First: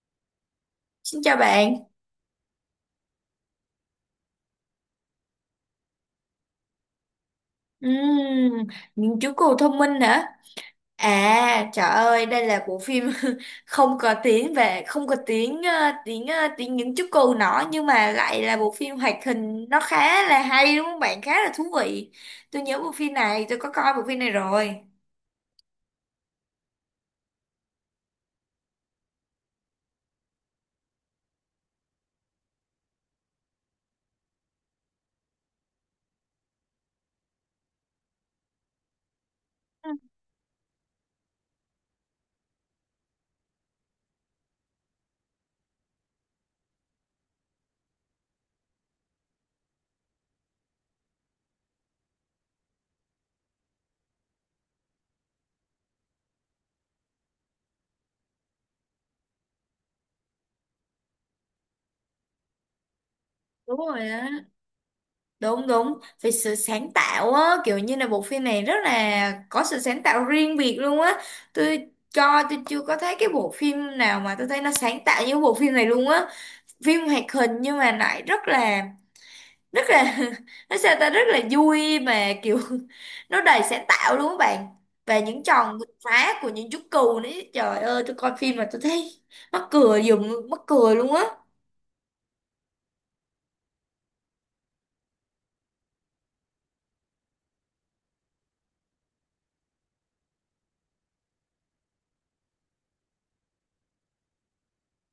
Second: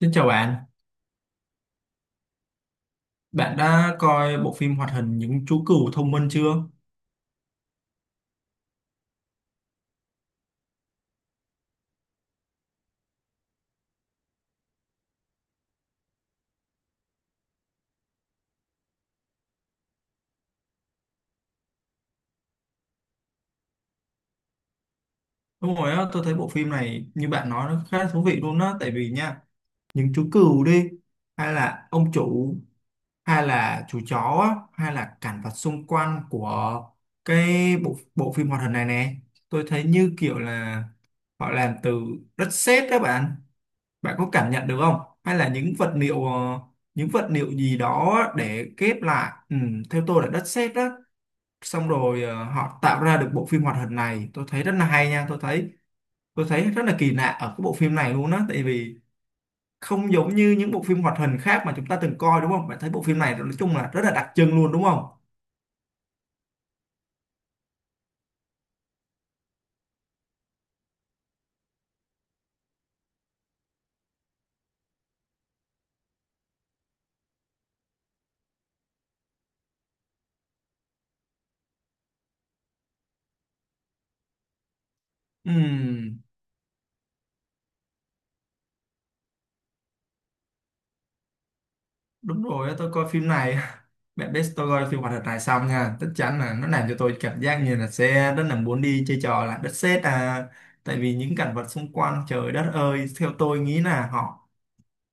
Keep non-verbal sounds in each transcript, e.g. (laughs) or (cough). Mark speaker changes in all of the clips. Speaker 1: Xin chào bạn,
Speaker 2: Xin chào bạn.
Speaker 1: bạn đã coi bộ phim hoạt hình Những chú cừu thông minh chưa?
Speaker 2: Ừm, những chú cừu thông minh hả? À, trời ơi, đây là bộ phim (laughs) không có tiếng về không có tiếng tiếng tiếng những chú cừu nọ nhưng mà lại là bộ phim hoạt hình nó khá là hay đúng không bạn? Khá là thú vị. Tôi nhớ bộ phim này, tôi có coi bộ phim này rồi.
Speaker 1: Đúng rồi á, tôi thấy bộ phim này như bạn nói nó khá thú vị luôn á, tại vì nha, những chú cừu đi, hay là ông chủ, hay là chú chó, á, hay là cảnh vật xung quanh của cái bộ bộ phim hoạt hình này nè, tôi thấy như kiểu là họ làm từ đất sét đó bạn, bạn có cảm nhận được không? Hay là những vật liệu những vật liệu gì đó để ghép lại, ừ, theo tôi là đất sét đó xong rồi họ tạo ra được bộ phim hoạt hình này tôi thấy rất là hay nha tôi thấy rất là kỳ lạ ở cái bộ phim này luôn á, tại vì không giống như những bộ phim hoạt hình khác mà chúng ta từng coi, đúng không? Bạn thấy bộ phim này nói chung
Speaker 2: Đúng
Speaker 1: là
Speaker 2: rồi
Speaker 1: rất là đặc
Speaker 2: á.
Speaker 1: trưng luôn, đúng không?
Speaker 2: Đúng đúng, về sự sáng tạo á, kiểu như là bộ phim này rất là có sự sáng tạo riêng biệt luôn á. Tôi chưa có thấy cái bộ phim nào mà tôi thấy nó sáng tạo như bộ phim này luôn á, phim hoạt hình nhưng mà lại rất là (laughs) nó sao ta rất là vui mà kiểu (laughs) nó đầy sáng tạo luôn các bạn. Và những tròn vượt
Speaker 1: Ừm,
Speaker 2: phá của những chú cừu đấy, trời ơi, tôi coi phim mà tôi thấy mắc cười dùm mắc cười luôn á.
Speaker 1: đúng rồi á, tôi coi phim này. (laughs) Bạn biết tôi coi phim hoạt hình này xong nha, chắc chắn là nó làm cho tôi cảm giác như là sẽ rất là muốn đi chơi trò là đất sét à, tại vì những cảnh vật xung quanh trời đất ơi theo tôi nghĩ là họ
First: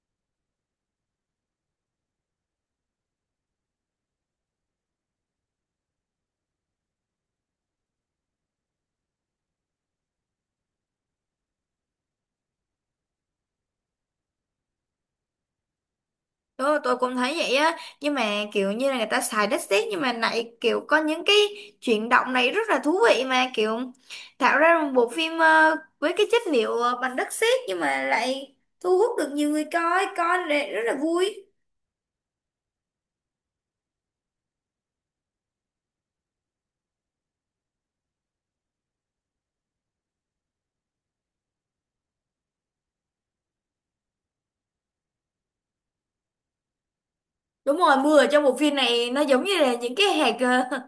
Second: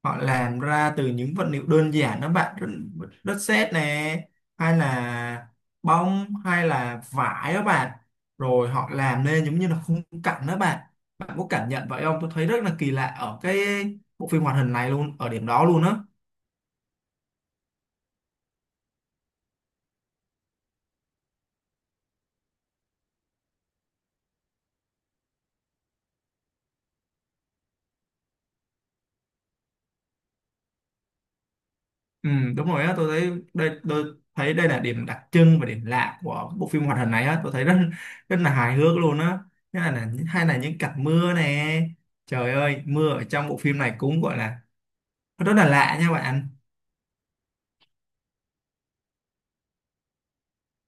Speaker 1: họ làm ra từ những vật liệu đơn giản đó bạn, đất, đất sét nè, hay là bông hay là vải đó bạn, rồi họ làm nên giống như là khung cảnh đó bạn. Bạn có cảm nhận vậy không? Tôi thấy rất là kỳ lạ ở cái bộ phim hoạt hình này luôn, ở điểm đó luôn á.
Speaker 2: Tôi cũng thấy vậy á, nhưng mà kiểu như là người ta xài đất sét nhưng mà lại kiểu có những cái chuyển động này rất là thú vị, mà kiểu tạo ra một bộ phim với cái chất liệu bằng đất sét nhưng mà lại thu hút được nhiều người coi, coi lại rất là vui.
Speaker 1: Ừ, đúng rồi á, tôi thấy đây là điểm đặc trưng và điểm lạ của bộ phim hoạt hình này á, tôi thấy rất rất là hài hước luôn á. Thế hay là những cảnh mưa nè, trời ơi mưa ở trong bộ phim này cũng gọi là rất là lạ nha bạn.
Speaker 2: Đúng rồi, mưa ở trong bộ phim này nó giống như là những cái hạt ờ, (laughs)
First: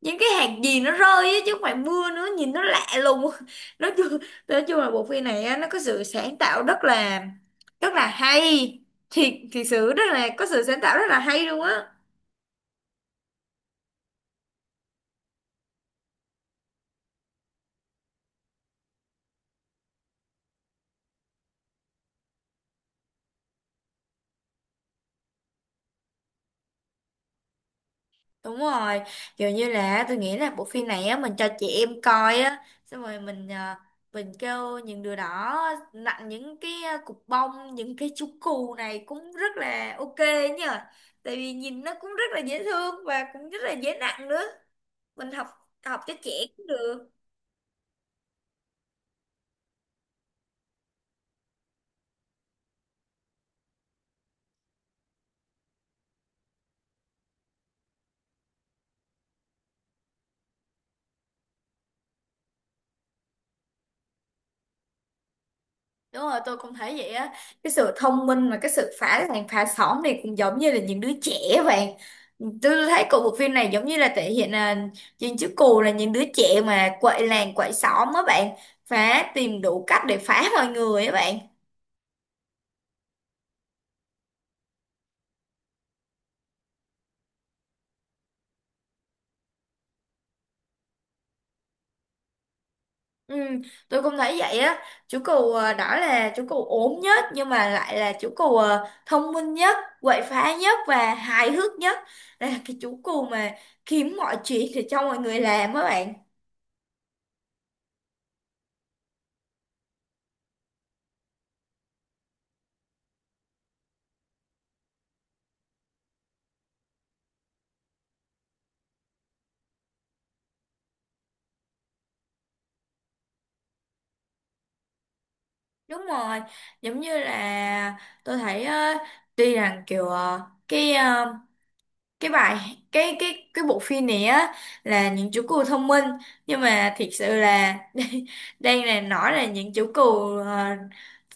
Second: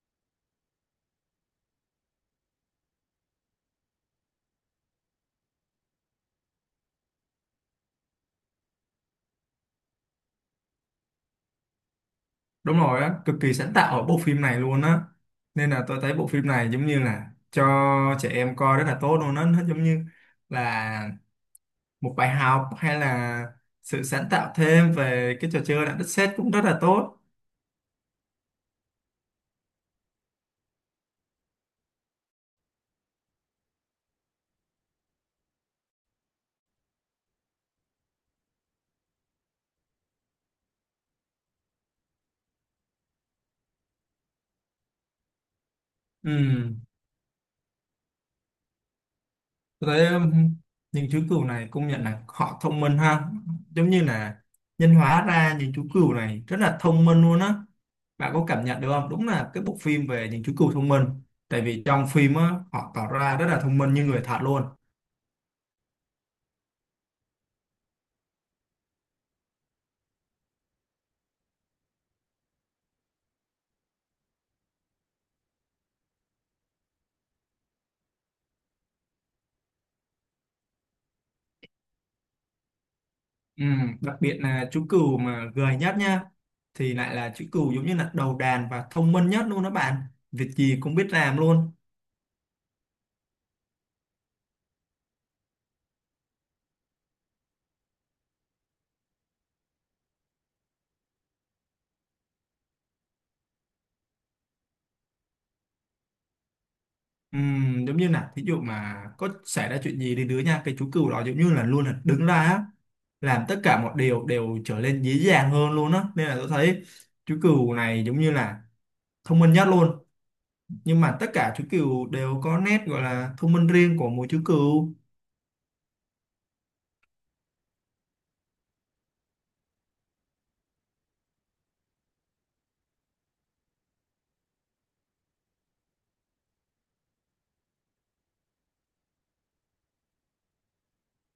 Speaker 2: những cái hạt gì nó rơi á chứ không phải mưa nữa, nhìn nó lạ lùng. (laughs) Nói chung nói chung là bộ phim này á, nó có sự sáng tạo rất là hay. Thiệt thiệt sự rất là có sự sáng tạo rất là hay luôn á.
Speaker 1: Đúng rồi á, cực kỳ sáng tạo ở bộ phim này luôn á, nên là tôi thấy bộ phim này giống như là cho trẻ em coi rất là tốt luôn á, nó giống như là một bài học hay là sự sáng tạo thêm về cái trò chơi đạo đất sét cũng rất là tốt.
Speaker 2: Đúng rồi, kiểu như là tôi nghĩ là bộ phim này á mình cho chị em coi á, xong rồi mình mình kêu những đứa đó nặn những cái cục bông, những cái chú cù này cũng rất là ok nhờ. Tại vì nhìn nó cũng rất là dễ thương và cũng rất là dễ nặng nữa. Mình học học cho trẻ cũng
Speaker 1: Ừ,
Speaker 2: được.
Speaker 1: tôi thấy những chú cừu này công nhận là họ thông minh ha, giống như là nhân hóa ra những chú cừu này rất là thông minh luôn á. Bạn có cảm nhận được không? Đúng là cái bộ phim về những chú cừu thông minh, tại vì trong phim á họ tỏ ra rất là thông minh như người thật luôn.
Speaker 2: Đúng rồi, tôi cũng thấy vậy á. Cái sự thông minh và cái sự phá làng phá xóm này cũng giống như là những đứa trẻ vậy. Tôi thấy của bộ phim này giống như là thể hiện là những chữ cù là những đứa trẻ mà quậy làng quậy xóm á bạn. Phá tìm đủ cách để phá mọi người á bạn.
Speaker 1: Ừ, đặc biệt là chú cừu mà gầy nhất nha, thì lại là chú cừu giống như là đầu đàn và thông minh nhất luôn đó bạn, việc gì cũng biết làm luôn.
Speaker 2: Ừ, tôi cũng thấy vậy á. Chú cù à, đó là chú cù ốm nhất nhưng mà lại là chú cù à, thông minh nhất, quậy phá nhất và hài hước nhất. Đây là cái chú cù mà kiếm mọi chuyện để cho mọi người làm á bạn.
Speaker 1: Ừ, giống như là thí dụ mà có xảy ra chuyện gì đến đứa nha, cái chú cừu đó giống như là luôn là đứng ra á, làm tất cả mọi điều đều trở nên dễ dàng hơn luôn á, nên là tôi thấy chú cừu này giống như là thông minh nhất luôn, nhưng mà tất cả chú cừu đều có nét gọi là thông minh riêng của mỗi chú cừu.
Speaker 2: Đúng rồi, giống như là tôi thấy tuy rằng kiểu cái ờ, cái bài cái bộ phim này á là những chú cừu thông minh, nhưng mà thiệt sự là (laughs) đây, đây là nói là những chú cừu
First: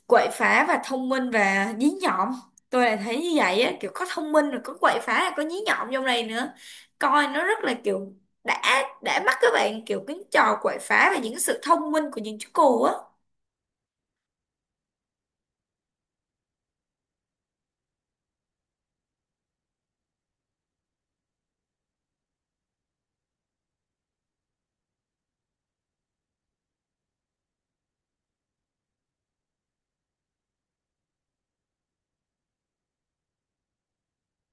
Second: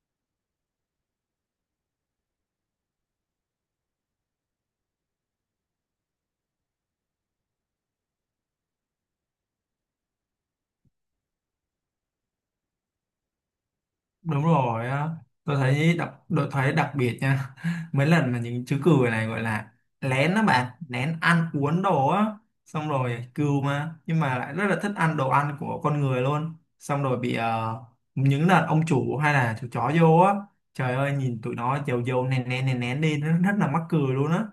Speaker 2: quậy phá và thông minh và dí nhọn. Tôi là thấy như vậy á, kiểu có thông minh rồi có quậy phá rồi có dí nhọn trong này nữa. Coi nó rất là kiểu đã mắt các bạn, kiểu cái trò quậy phá và những sự thông minh của những chú cừu á.
Speaker 1: Đúng rồi á, tôi thấy đặc biệt nha, (laughs) mấy lần mà những chú cừu này gọi là lén đó bạn, lén ăn uống đồ á, xong rồi cừu mà nhưng mà lại rất là thích ăn đồ ăn của con người luôn, xong rồi bị những lần ông chủ hay là chú chó vô á, trời ơi nhìn tụi nó dầu dầu nén nén nén nén đi nó rất là mắc cười luôn á.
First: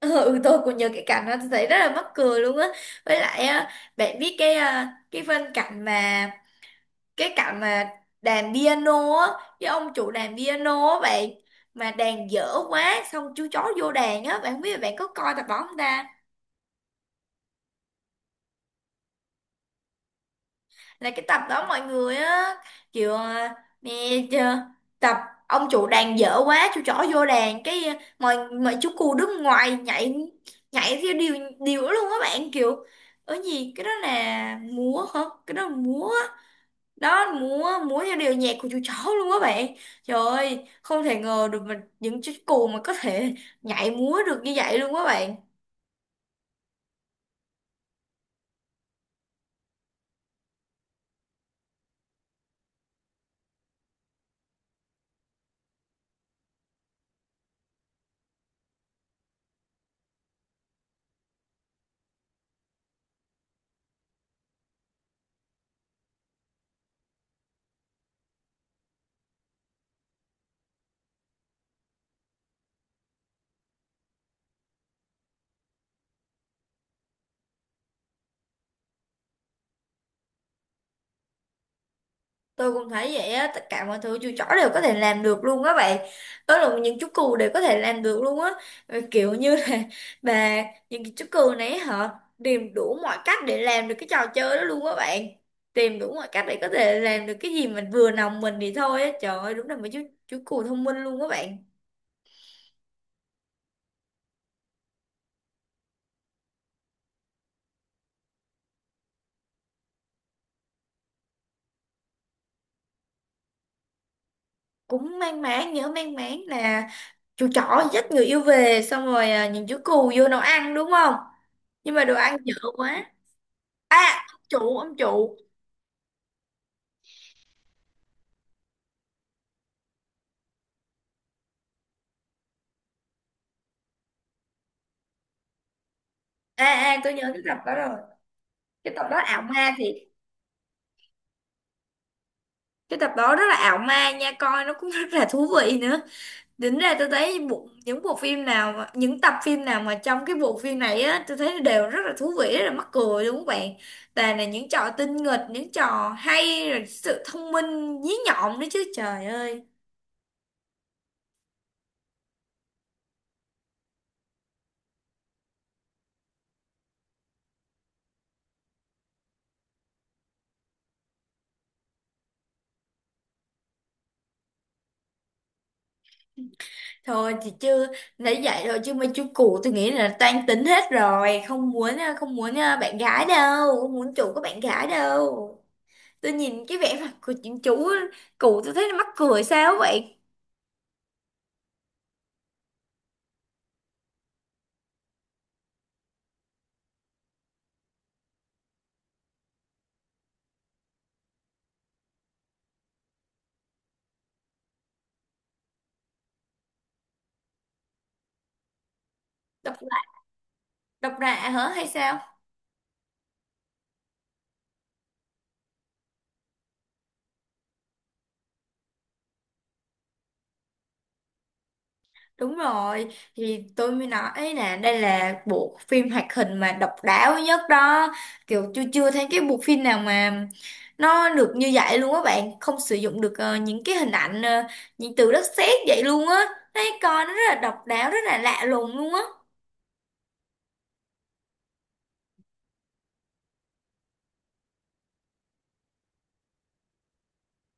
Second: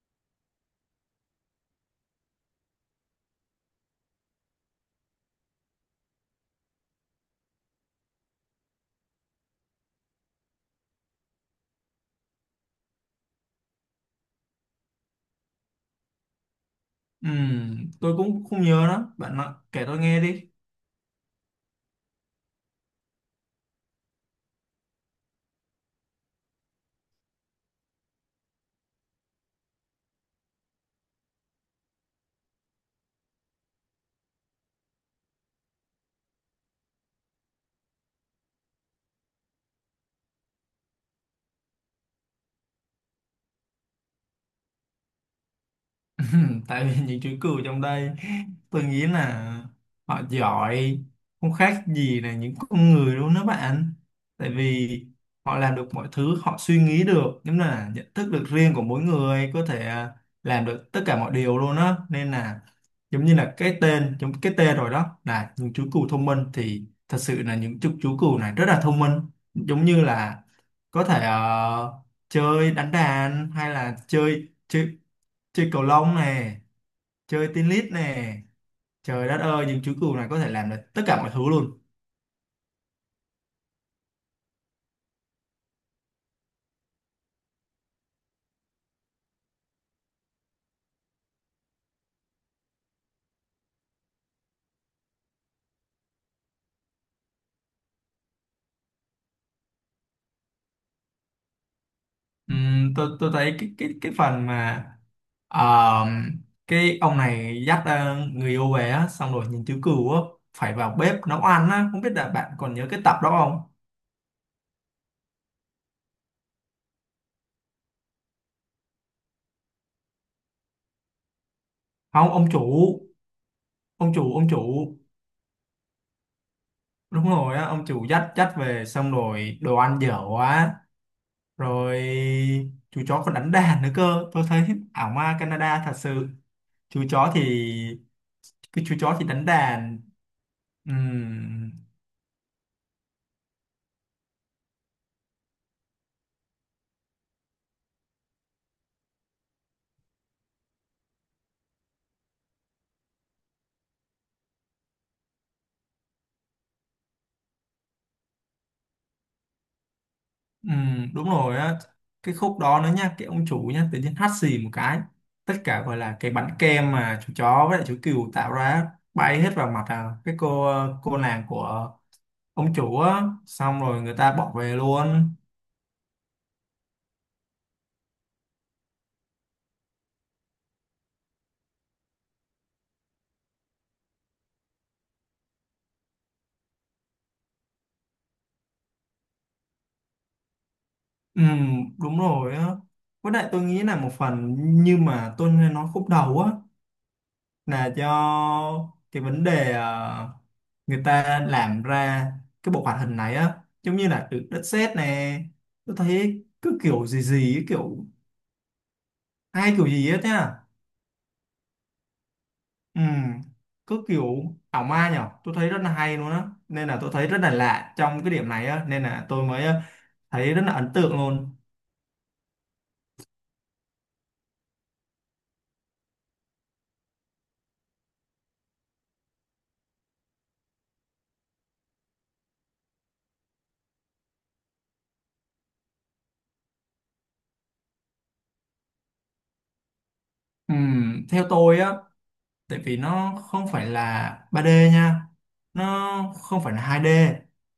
Speaker 2: Ờ, Ừ, tôi cũng nhớ cái cảnh đó, tôi thấy rất là mắc cười luôn á. Với lại á, bạn biết cái à, cái phân cảnh mà cái cảnh mà đàn piano á, cái ông chủ đàn piano á bạn, mà đàn dở quá xong chú chó vô đàn á bạn, không biết là bạn có coi tập đó không ta?
Speaker 1: Tôi cũng không nhớ đó bạn, nói, kể tôi nghe đi.
Speaker 2: Là cái tập đó mọi người á kiểu à, mẹ chưa tập ông chủ đàn dở quá chú chó vô đàn cái à, mọi mọi chú cù đứng ngoài nhảy, nhảy theo điều điều luôn á bạn, kiểu ở gì cái đó là múa hả, cái đó là múa đó, múa múa theo điệu nhạc của chú chó luôn á bạn. Trời ơi, không thể ngờ được mà những chú cù mà có thể nhảy múa được như vậy luôn á bạn.
Speaker 1: (laughs) Tại vì những chú cừu trong đây tôi nghĩ là họ giỏi không khác gì là những con người luôn đó bạn, tại vì họ làm được mọi thứ, họ suy nghĩ được giống như là nhận thức được riêng của mỗi người, có thể à, làm được tất cả mọi điều luôn á, nên là giống như là cái tên, giống cái tên rồi đó là những chú cừu thông minh, thì thật sự là những chú cừu này rất là thông minh, giống như là có thể chơi đánh đàn hay là chơi chơi chơi cầu lông nè, chơi tennis nè, trời đất ơi những chú cừu này có thể làm được tất cả mọi thứ luôn.
Speaker 2: Tôi cũng thấy vậy á, tất cả mọi thứ chú chó đều có thể làm được luôn á bạn. Đó là những chú cừu đều có thể làm được luôn á. Ờ, kiểu như là (laughs) bà những cái chú cừu này họ tìm đủ mọi cách để làm được cái trò chơi đó luôn á bạn. Tìm đủ mọi cách để có thể làm được cái gì mình vừa lòng mình thì thôi á. Trời ơi, đúng là mấy chú cừu thông minh luôn á bạn.
Speaker 1: Tôi thấy cái phần mà ờ, cái ông này dắt người yêu về á, xong rồi những chú cừu á phải vào bếp nấu ăn á, không biết là bạn còn nhớ cái tập đó không?
Speaker 2: Cũng mang máng nhớ mang máng là chú chó dắt người yêu về xong rồi à, những chú cừu vô nấu ăn đúng không? Nhưng mà đồ
Speaker 1: Không,
Speaker 2: ăn
Speaker 1: ông
Speaker 2: dở
Speaker 1: chủ.
Speaker 2: quá.
Speaker 1: ông
Speaker 2: À,
Speaker 1: chủ ông chủ
Speaker 2: ông chủ.
Speaker 1: Đúng rồi á, ông chủ dắt dắt về xong rồi đồ ăn dở quá, rồi chú chó còn đánh đàn nữa cơ, tôi thấy ảo ma Canada thật sự.
Speaker 2: Ê ê
Speaker 1: Chú
Speaker 2: tôi nhớ
Speaker 1: chó thì,
Speaker 2: cái tập đó rồi,
Speaker 1: cái
Speaker 2: cái
Speaker 1: chú
Speaker 2: tập
Speaker 1: chó
Speaker 2: đó
Speaker 1: thì
Speaker 2: ảo
Speaker 1: đánh
Speaker 2: ma thì
Speaker 1: đàn. Ừm,
Speaker 2: cái tập đó rất là ảo ma nha, coi nó cũng (laughs) rất là thú vị nữa. Tính ra tôi thấy những bộ phim nào mà, những tập phim nào mà trong cái bộ phim này á, tôi thấy đều rất là thú vị rất là mắc cười đúng không bạn? Toàn là những trò tinh nghịch những trò hay rồi sự thông minh dí nhọn nữa chứ, trời ơi.
Speaker 1: đúng rồi á, cái khúc đó nữa nha, cái ông chủ nha tự nhiên hắt xì một cái, tất cả gọi là cái bánh kem mà chú chó với lại chú cừu tạo ra á, bay hết vào mặt à, cái cô nàng của ông chủ á, xong rồi người ta bỏ về luôn.
Speaker 2: Thôi thì chưa nãy dạy rồi chứ mấy chú cụ tôi nghĩ là toan tính hết rồi, không muốn à, bạn gái đâu, không muốn chủ có bạn gái đâu. Tôi nhìn cái vẻ mặt của những chú cụ tôi thấy nó mắc cười sao vậy.
Speaker 1: Đúng rồi á, với lại tôi nghĩ là một phần như mà tôi nói khúc đầu á, là do cái vấn đề người ta làm ra cái bộ hoạt hình này á giống như là từ đất sét nè, tôi thấy cứ kiểu gì gì ấy, kiểu hai
Speaker 2: độc
Speaker 1: kiểu
Speaker 2: lạ
Speaker 1: gì hết nhá.
Speaker 2: độc lạ hả hay sao?
Speaker 1: Ừ, cứ kiểu ảo ma nhở, tôi thấy rất là hay luôn á, nên là tôi thấy rất là lạ trong cái điểm này á, nên là tôi mới thấy rất là ấn tượng luôn.
Speaker 2: Đúng rồi, thì tôi mới nói là đây là bộ phim hoạt hình mà độc đáo nhất đó, kiểu chưa chưa thấy cái bộ phim nào mà nó được như vậy luôn á bạn, không sử dụng được những cái hình ảnh những từ đất sét vậy luôn á. Thấy coi nó rất là độc đáo rất là lạ lùng luôn á.
Speaker 1: Ừ, theo tôi á, tại vì nó không phải là 3D nha, nó không phải là 2D,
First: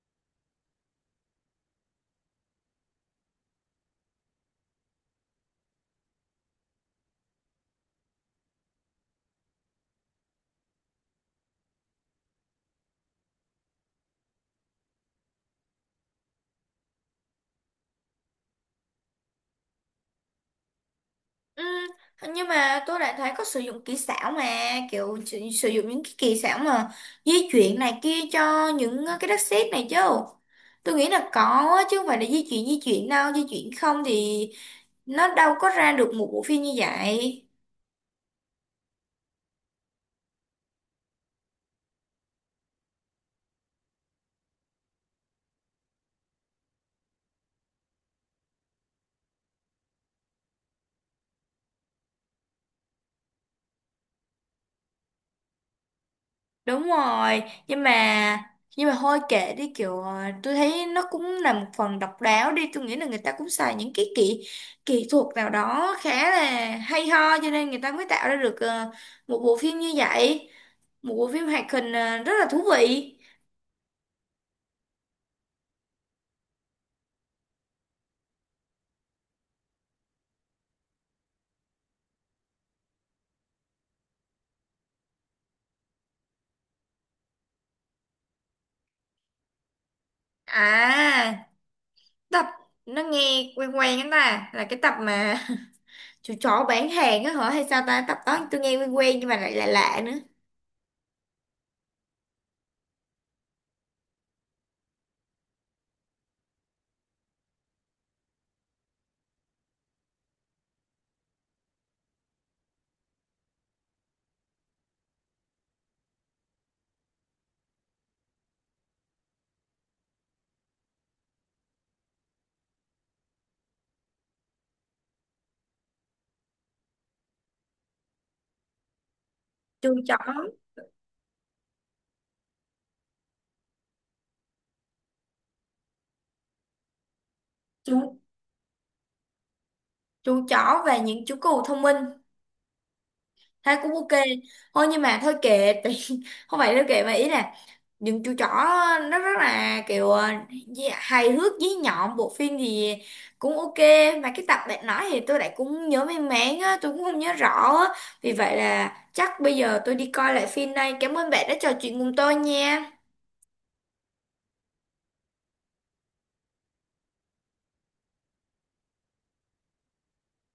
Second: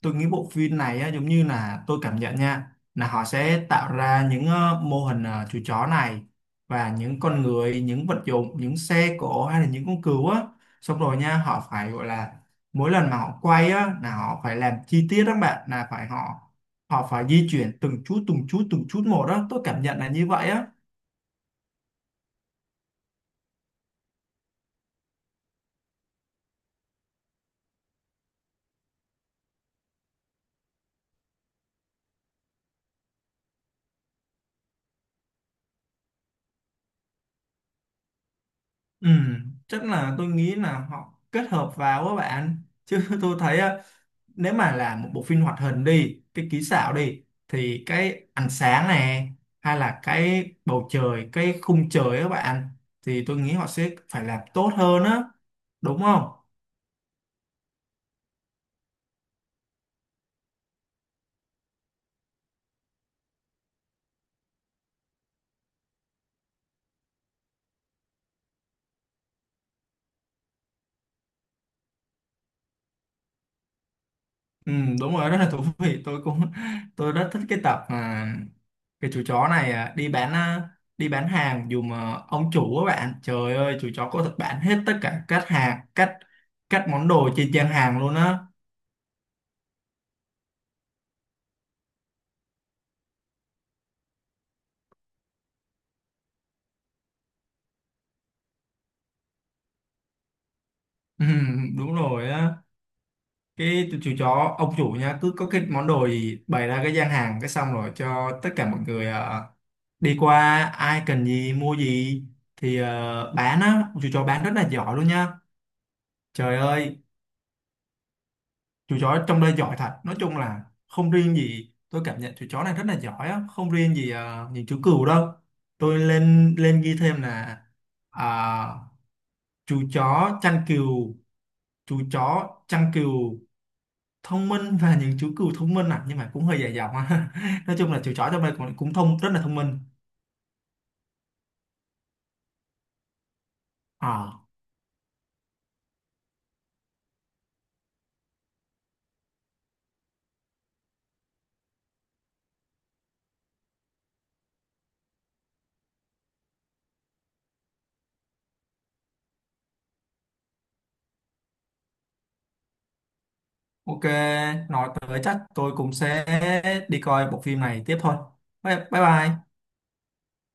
Speaker 1: tôi nghĩ bộ phim này á, giống như là tôi cảm nhận nha là họ sẽ tạo ra những mô hình, chú chó này và những con người, những vật dụng, những xe cộ hay là những con cừu á, xong rồi nha họ phải gọi là mỗi lần mà họ quay á là họ phải làm chi tiết đó các bạn, là phải họ họ phải di chuyển từng chút từng chút từng chút một đó, tôi cảm nhận là như vậy á.
Speaker 2: Ừ, nhưng mà tôi lại thấy có sử dụng kỹ xảo mà, kiểu sử dụng những cái kỹ xảo mà di chuyển này kia cho những cái đất sét này chứ, tôi nghĩ là có á, chứ không phải là di chuyển đâu, di chuyển không thì nó đâu có ra được một bộ phim như vậy.
Speaker 1: Ừ, chắc là tôi nghĩ là họ kết hợp vào các bạn, chứ (laughs) tôi thấy á, nếu mà là một bộ phim hoạt hình đi, cái kỹ xảo đi, thì cái ánh sáng này hay là cái bầu trời, cái khung trời á các bạn, thì tôi nghĩ họ sẽ phải làm tốt hơn á, đúng không?
Speaker 2: Đúng rồi, nhưng mà thôi kệ đi, kiểu tôi thấy nó cũng là một phần độc đáo đi, tôi nghĩ là người ta cũng xài những cái kỹ kỹ thuật nào đó khá là hay ho cho nên người ta mới tạo ra được một bộ phim như vậy, một bộ phim hoạt hình à, rất là thú vị.
Speaker 1: Ừ, đúng rồi, rất là thú vị, tôi cũng, tôi rất thích cái tập mà cái chú chó này à, đi bán hàng dùm à, ông chủ các bạn, trời ơi chú chó có thật bán hết tất cả các hàng, các món đồ trên trang hàng luôn á.
Speaker 2: À tập nó nghe quen quen, anh ta là cái tập mà (laughs) chú chó bán hàng á hả hay sao ta? Tập đó tôi nghe quen quen nhưng mà lại lạ lạ nữa.
Speaker 1: Ừ, đúng rồi á, cái chú chó, ông chủ nha cứ có cái món đồ gì bày ra cái gian hàng cái xong rồi cho tất cả mọi người à, đi qua ai cần gì mua gì thì à, bán á, chú chó bán rất là giỏi luôn nha, trời ơi, chú chó trong đây giỏi thật, nói chung là không riêng gì, tôi cảm nhận chú chó này rất là giỏi á, không riêng gì những chú cừu đâu. Tôi lên lên ghi thêm là à, chú
Speaker 2: chú chó
Speaker 1: chó chăn cừu, chú chó chăn cừu thông minh (laughs) và những chú cừu thông minh à, nhưng mà cũng hơi dài dòng á. (laughs) Nói chung là chú
Speaker 2: chú
Speaker 1: chó trong đây cũng rất là thông minh.
Speaker 2: chú chó và những chú cừu thông minh thấy cũng ok.
Speaker 1: À
Speaker 2: Thôi nhưng mà thôi kệ tại (laughs) không phải đâu kệ mà ý là những chú chó nó rất là kiểu hài hước dí nhọn, bộ phim thì cũng ok. Mà cái tập bạn nói thì tôi lại cũng nhớ mang máng á, tôi cũng không nhớ rõ á. Vì vậy là chắc bây giờ tôi đi coi lại phim đây, cảm ơn bạn đã trò chuyện cùng tôi nha.
Speaker 1: ok, nói tới chắc tôi cũng sẽ đi coi bộ phim này tiếp thôi. Bye bye bye.